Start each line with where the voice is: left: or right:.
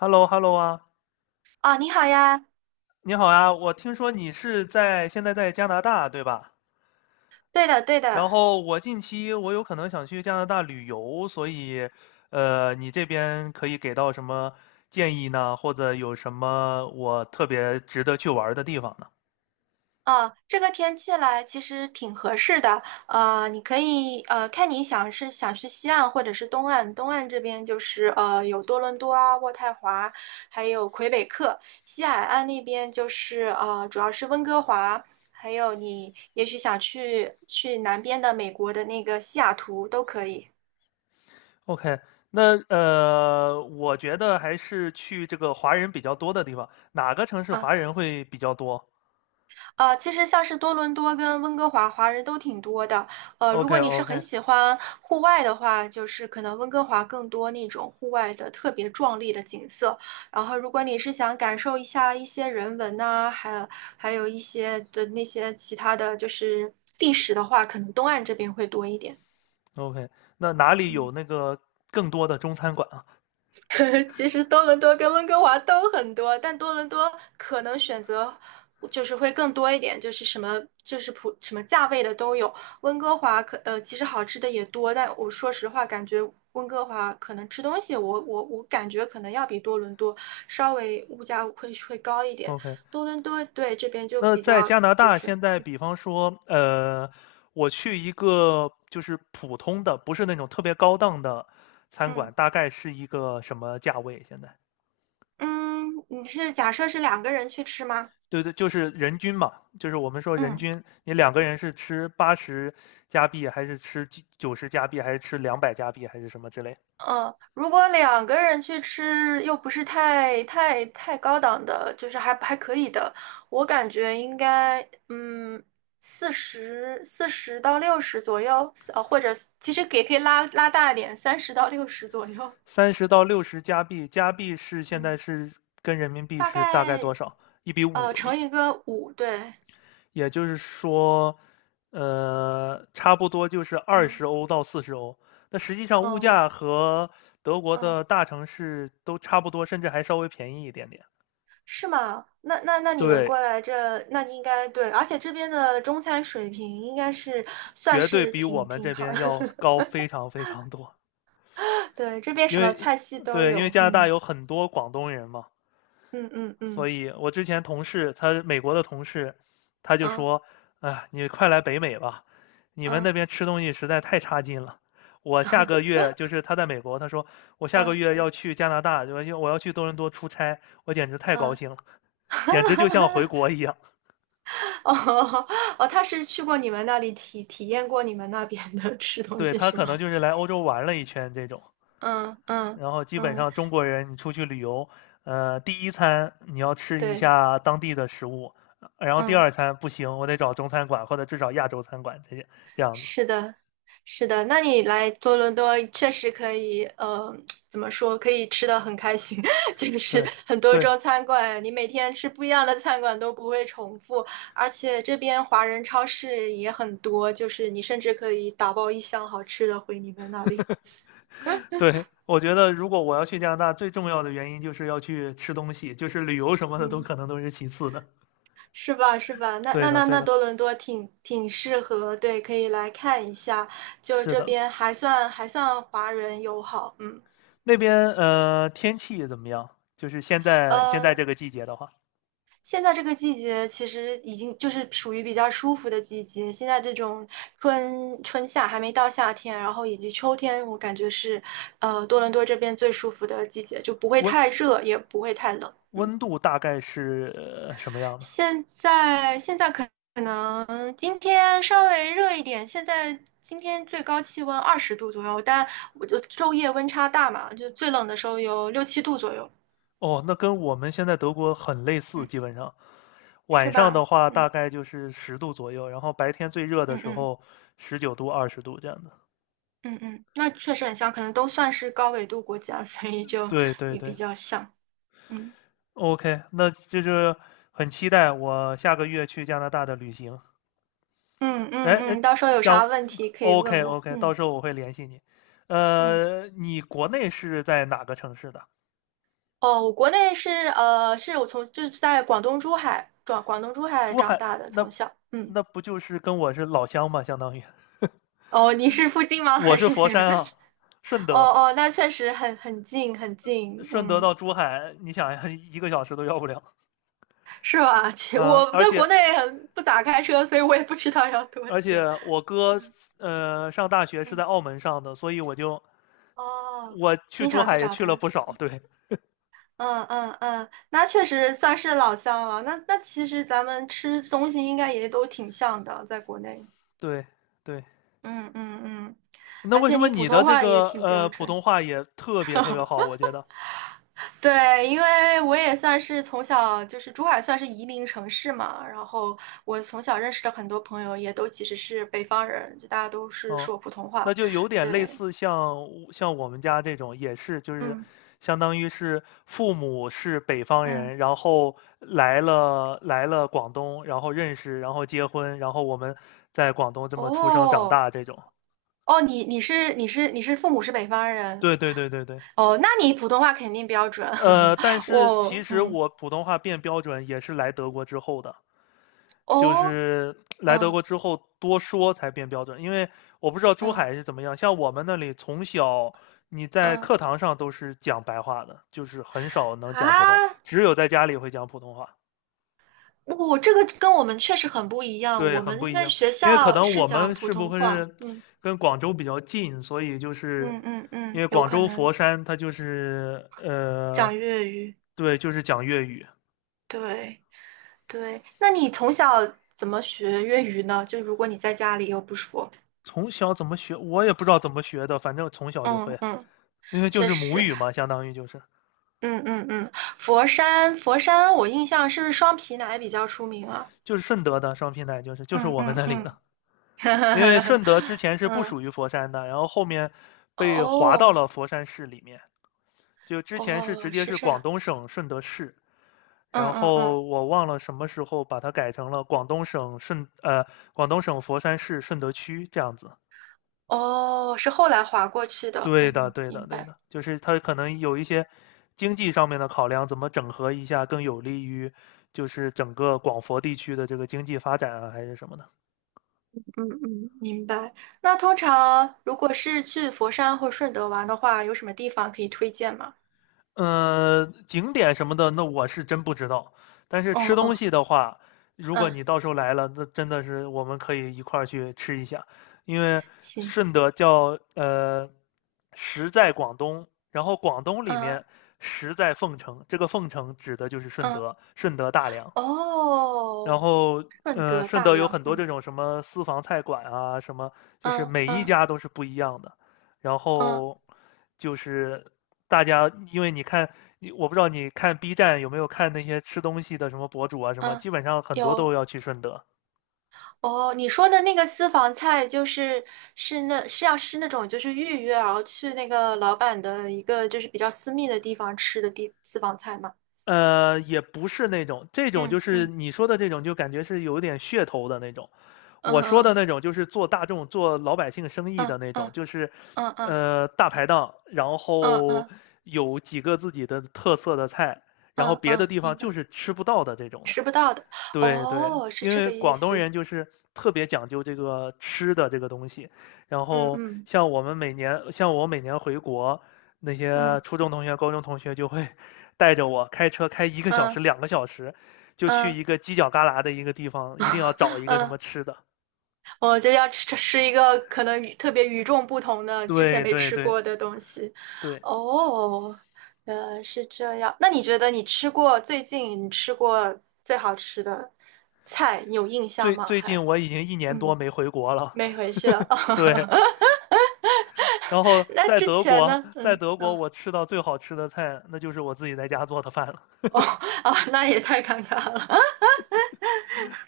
left: h e l l o 啊，
right: 啊，你好呀。
left: 你好呀，我听说你是现在在加拿大，对吧？
right: 对的，对
left: 然
right: 的。
left: 后近期我有可能想去加拿大旅游，所以，你这边可以给到什么建议呢？或者有什么我特别值得去玩儿的地方呢
right: 哦，这个天气来其实挺合适的。你可以看你想是想去西岸或者是东岸，东岸这边就是有多伦多啊、渥太华，还有魁北克。西海岸那边就是主要是温哥华。还有你也许想去南边的美国的那个西雅图都可以。
left: ？OK，那，我觉得还是去这个华人比较多的地方，哪个城市
right: 啊。
left: 华人会比较多
right: 其实像是多伦多跟温哥华华人都挺多的。如果你是很
left: ？OK，OK，OK，
right: 喜欢户外的话，就是可能温哥华更多那种户外的特别壮丽的景色。然后，如果你是想感受一下一些人文呐、还有一些的那些其他的就是历史的话，可能东岸这边会多一点。
left: 那哪里有
right: 嗯。
left: 那个更多的中餐馆啊
right: 其实多伦多跟温哥华都很多，但多伦多可能选择就是会更多一点，就是什么就是普什么价位的都有。温哥华其实好吃的也多，但我说实话感觉温哥华可能吃东西我感觉可能要比多伦多稍微物价会高一点。
left: ？OK，
right: 多伦多对这边就
left: 那
right: 比
left: 在
right: 较
left: 加拿
right: 就
left: 大
right: 是
left: 现在，比方说，我去一个就是普通的，不是那种特别高档的餐馆，
right: 嗯
left: 大概是一个什么价位？现在？
right: 嗯。你是假设是两个人去吃吗？
left: 对对，就是人均嘛，就是我们说人
right: 嗯。
left: 均，你两个人是吃80加币，还是吃90加币，还是吃200加币，还是什么之类？
right: 嗯，如果两个人去吃，又不是太高档的，就是还可以的，我感觉应该，嗯，四十到六十左右，或者其实也可以拉大一点，30到60左右。
left: 30到60加币，加币是 现在
right: 嗯，
left: 是跟人民币
right: 大
left: 是大概多
right: 概
left: 少？1比5，
right: 乘一个五，对。
left: 也就是说，差不多就是二
right: 嗯。
left: 十欧到40欧。那实际上物
right: 哦。
left: 价和德国
right: 嗯，
left: 的大城市都差不多，甚至还稍微便宜一点点。
right: 是吗？那你们
left: 对，
right: 过来这，那你应该对，而且这边的中餐水平应该是算
left: 绝对
right: 是
left: 比我
right: 挺
left: 们
right: 挺
left: 这
right: 好的。
left: 边要 高非常非常多。
right: 对，这边
left: 因
right: 什么
left: 为
right: 菜系都
left: 对，因为
right: 有。
left: 加拿
right: 嗯
left: 大有很多广东人嘛，
right: 嗯嗯嗯
left: 所以我之前同事，他美国的同事，他就
right: 嗯
left: 说：“啊，你快来北美吧，你们那
right: 嗯
left: 边吃东西实在太差劲了。”我下个
right: 嗯
left: 月就是他在美国，他说我下个
right: 嗯
left: 月要去加拿大，就我要去多伦多出差，我简直太高
right: 嗯。
left: 兴了，简直就像回 国一样。
right: 哦哦，他是去过你们那里体验过你们那边的吃东
left: 对
right: 西
left: 他
right: 是
left: 可能
right: 吗？
left: 就是来欧洲玩了一圈这种。
right: 嗯嗯
left: 然后基本
right: 嗯，
left: 上中国人你出去旅游，第一餐你要吃一
right: 对。
left: 下当地的食物，然后第
right: 嗯。
left: 二餐不行，我得找中餐馆或者至少亚洲餐馆这些这样子。
right: 是的，是的。那你来多伦多确实可以，怎么说，可以吃的很开心。就是
left: 对
right: 很多
left: 对
right: 中餐馆，你每天吃不一样的餐馆都不会重复，而且这边华人超市也很多，就是你甚至可以打包一箱好吃的回你们那里。
left: 对，我觉得如果我要去加拿大，最重要的原因就是要去吃东西，就是旅游什么的都
right: 嗯。
left: 可能都是其次的。
right: 是吧？是吧？那
left: 对
right: 那
left: 的
right: 那
left: 对
right: 那
left: 的，
right: 多伦多挺适合，对，可以来看一下。就
left: 是
right: 这
left: 的。
right: 边还算华人友好。嗯。
left: 那边天气怎么样？就是现在
right: 呃，
left: 这个季节的话，
right: 现在这个季节其实已经就是属于比较舒服的季节。现在这种春夏还没到夏天，然后以及秋天，我感觉是，多伦多这边最舒服的季节，就不会
left: 温
right: 太热，也不会太冷。嗯，
left: 温度大概是什么样的？
right: 现在可能今天稍微热一点，现在今天最高气温20度左右，但我就昼夜温差大嘛，就最冷的时候有6、7度左右。
left: 哦，那跟我们现在德国很类似，
right: 嗯，
left: 基本上。
right: 是
left: 晚上的
right: 吧？
left: 话大
right: 嗯
left: 概就是十度左右，然后白天最热的
right: 嗯
left: 时
right: 嗯。
left: 候19度、20度这样的。
right: 嗯嗯，那确实很像，可能都算是高纬度国家。所以就
left: 对对
right: 也
left: 对
right: 比较像。嗯
left: ，OK，那就是很期待我下个月去加拿大的旅行。
right: 嗯
left: 哎
right: 嗯
left: 哎，
right: 嗯，到时候有
left: 想
right: 啥问题可以问
left: OK
right: 我。
left: OK，到
right: 嗯
left: 时候我会联系你。
right: 嗯。
left: 你国内是在哪个城市的？
right: 哦，我国内是是我从就是在广东珠海转广东珠海
left: 珠
right: 长
left: 海，
right: 大的，
left: 那
right: 从小。嗯。
left: 那不就是跟我是老乡吗？相当于
right: 哦，你是附近吗？
left: 我
right: 还
left: 是
right: 是？
left: 佛山啊，顺
right: 哦
left: 德。
right: 哦，那确实很近很近。
left: 顺德
right: 嗯，
left: 到珠海，你想呀，一个小时都要不了。
right: 是吧？
left: 嗯，
right: 我
left: 而
right: 在
left: 且
right: 国内很不咋开车，所以我也不知道要多
left: 而且
right: 久。
left: 我哥
right: 嗯
left: 上大学是
right: 嗯。
left: 在澳门上的，所以我就
right: 哦，
left: 我去
right: 经
left: 珠
right: 常去
left: 海也
right: 找
left: 去了
right: 他。
left: 不少。对
right: 嗯嗯嗯，那确实算是老乡了。那其实咱们吃东西应该也都挺像的，在国内。
left: 对对，
right: 嗯嗯嗯，
left: 那
right: 而
left: 为
right: 且
left: 什么
right: 你普
left: 你的
right: 通
left: 这
right: 话也
left: 个
right: 挺标
left: 普通
right: 准。
left: 话也特别特别好？我觉得
right: 对，因为我也算是从小就是珠海算是移民城市嘛，然后我从小认识的很多朋友也都其实是北方人，就大家都是
left: 哦，
right: 说普通
left: 那
right: 话。
left: 就有点类
right: 对，
left: 似像我们家这种，也是就是
right: 嗯
left: 相当于是父母是北方
right: 嗯。
left: 人，然后来了广东，然后认识，然后结婚，然后我们在广东这么出生长
right: 哦
left: 大这种。
right: 哦，你父母是北方人。
left: 对对对对对，
right: 哦，那你普通话肯定标准。
left: 但 是其
right: 我，
left: 实
right: 嗯。
left: 我普通话变标准也是来德国之后的。就
right: 哦，
left: 是来德
right: 嗯
left: 国之后多说才变标准，因为我不知道珠
right: 嗯
left: 海是怎么样，像我们那里从小你在
right: 嗯，
left: 课堂上都是讲白话的，就是很少能讲普通，
right: 啊，
left: 只有在家里会讲普通话，
right: 这个跟我们确实很不一样。
left: 对，
right: 我
left: 很不
right: 们
left: 一
right: 在
left: 样。
right: 学
left: 因为可
right: 校
left: 能
right: 是
left: 我
right: 讲
left: 们
right: 普
left: 是不
right: 通
left: 会
right: 话，
left: 是
right: 嗯
left: 跟广州比较近，所以就是
right: 嗯嗯
left: 因
right: 嗯，
left: 为
right: 有
left: 广
right: 可
left: 州
right: 能
left: 佛山它就是
right: 讲粤语。
left: 对，就是讲粤语，
right: 对对，那你从小怎么学粤语呢？就如果你在家里又不说，
left: 从小怎么学我也不知道怎么学的，反正从小就
right: 嗯
left: 会，
right: 嗯，
left: 因为就
right: 确
left: 是母
right: 实。
left: 语嘛，相当于就是。
right: 嗯嗯嗯，佛山佛山，我印象是不是双皮奶比较出名啊？
left: 就是顺德的双平台，就是
right: 嗯
left: 我们
right: 嗯
left: 那里的，
right: 嗯。
left: 因为顺德之前是不
right: 嗯，
left: 属于佛山的，然后后面被划到
right: 哦，
left: 了佛山市里面，就之前是直
right: 哦，
left: 接
right: 是
left: 是
right: 这
left: 广
right: 样，
left: 东省顺德市，
right: 嗯
left: 然
right: 嗯
left: 后
right: 嗯，
left: 我忘了什么时候把它改成了广东省广东省佛山市顺德区这样子。
right: 哦，是后来划过去的，
left: 对的，
right: 嗯，
left: 对的，
right: 明
left: 对
right: 白。
left: 的，就是它可能有一些经济上面的考量，怎么整合一下更有利于就是整个广佛地区的这个经济发展啊，还是什么的。
right: 嗯嗯。明白。那通常如果是去佛山或顺德玩的话，有什么地方可以推荐吗？
left: 景点什么的，那我是真不知道。但是
right: 哦
left: 吃东
right: 哦，
left: 西的话，如果
right: 嗯
left: 你到时候来了，那真的是我们可以一块儿去吃一下，因为
right: 行。
left: 顺德叫食在广东，然后广东里
right: 嗯
left: 面食在凤城，这个凤城指的就是顺
right: 嗯，
left: 德，顺德大良。然
right: 哦，
left: 后，
right: 顺德
left: 顺
right: 大
left: 德有
right: 良，
left: 很多
right: 嗯
left: 这种什么私房菜馆啊，什么就是
right: 嗯
left: 每一
right: 嗯
left: 家都是不一样的。然
right: 嗯
left: 后就是大家，因为你看，你我不知道你看 B 站有没有看那些吃东西的什么博主啊，什么
right: 嗯，
left: 基本上很多
right: 有。
left: 都要去顺德。
right: 哦，你说的那个私房菜就是那种就是预约，然后去那个老板的一个就是比较私密的地方吃的私房菜吗？
left: 也不是那种，这种就
right: 嗯
left: 是
right: 嗯
left: 你说的这种，就感觉是有点噱头的那种。
right: 嗯
left: 我说的
right: 嗯
left: 那种就是做大众、做老百姓生意
right: 嗯
left: 的那种，
right: 嗯
left: 就是，
right: 嗯
left: 大排档，然
right: 嗯
left: 后
right: 嗯
left: 有几个自己的特色的菜，然后
right: 嗯
left: 别的
right: 嗯，
left: 地方
right: 明
left: 就
right: 白，
left: 是吃不到的这种的。
right: 吃不到的。
left: 对对，
right: 哦，是
left: 因
right: 这
left: 为
right: 个意
left: 广东
right: 思。
left: 人就是特别讲究这个吃的这个东西，然
right: 嗯
left: 后
right: 嗯
left: 像我们每年，像我每年回国，那些
right: 嗯
left: 初中同学、高中同学就会 带着我开车开一个小时、
right: 嗯
left: 两个小时，就去
right: 嗯
left: 一个犄角旮旯的一个地方，一定要找一个什么
right: 嗯
left: 吃的。
right: 我就要吃一个可能特别与众不同的、之前
left: 对
right: 没
left: 对
right: 吃
left: 对
right: 过的东西。
left: 对，
right: 哦，原来是这样。那你觉得你吃过最近你吃过最好吃的菜，你有印象
left: 最
right: 吗？
left: 最近
right: 还
left: 我已经一年多
right: 嗯，
left: 没回国了。
right: 没回去了。
left: 对，然后
right: 那
left: 在
right: 之
left: 德
right: 前
left: 国，
right: 呢？
left: 在
right: 嗯，
left: 德国
right: 啊，
left: 我吃到最好吃的菜，那就是我自己在家做的饭了。
right: 哦，啊，那也太尴尬了。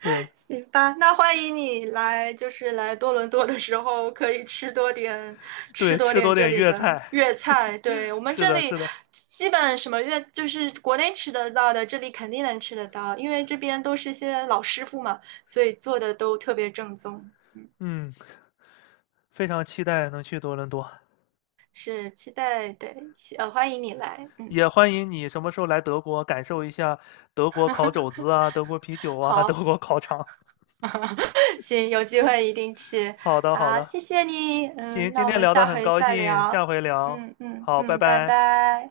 left: 对
right: 行吧，那欢迎你来，就是来多伦多的时候，可以吃多点，吃
left: 对，
right: 多
left: 吃多
right: 点这
left: 点
right: 里
left: 粤
right: 的
left: 菜。
right: 粤菜。对，我们
left: 是
right: 这
left: 的，
right: 里
left: 是的，
right: 基本什么粤，就是国内吃得到的，这里肯定能吃得到，因为这边都是些老师傅嘛，所以做的都特别正宗。
left: 嗯，非常期待能去多伦多，
right: 是期待，对，欢迎你来。嗯，
left: 也欢迎你什么时候来德国，感受一下德国烤肘子啊，德国啤酒啊，
right: 好。
left: 德国烤肠。
right: 行，有机会一定去。
left: 好的，好
right: 好，
left: 的，
right: 谢谢你。
left: 行，
right: 嗯，那
left: 今
right: 我
left: 天
right: 们
left: 聊得
right: 下
left: 很
right: 回
left: 高
right: 再
left: 兴，下
right: 聊。
left: 回聊，
right: 嗯嗯
left: 好，拜
right: 嗯，拜
left: 拜。
right: 拜。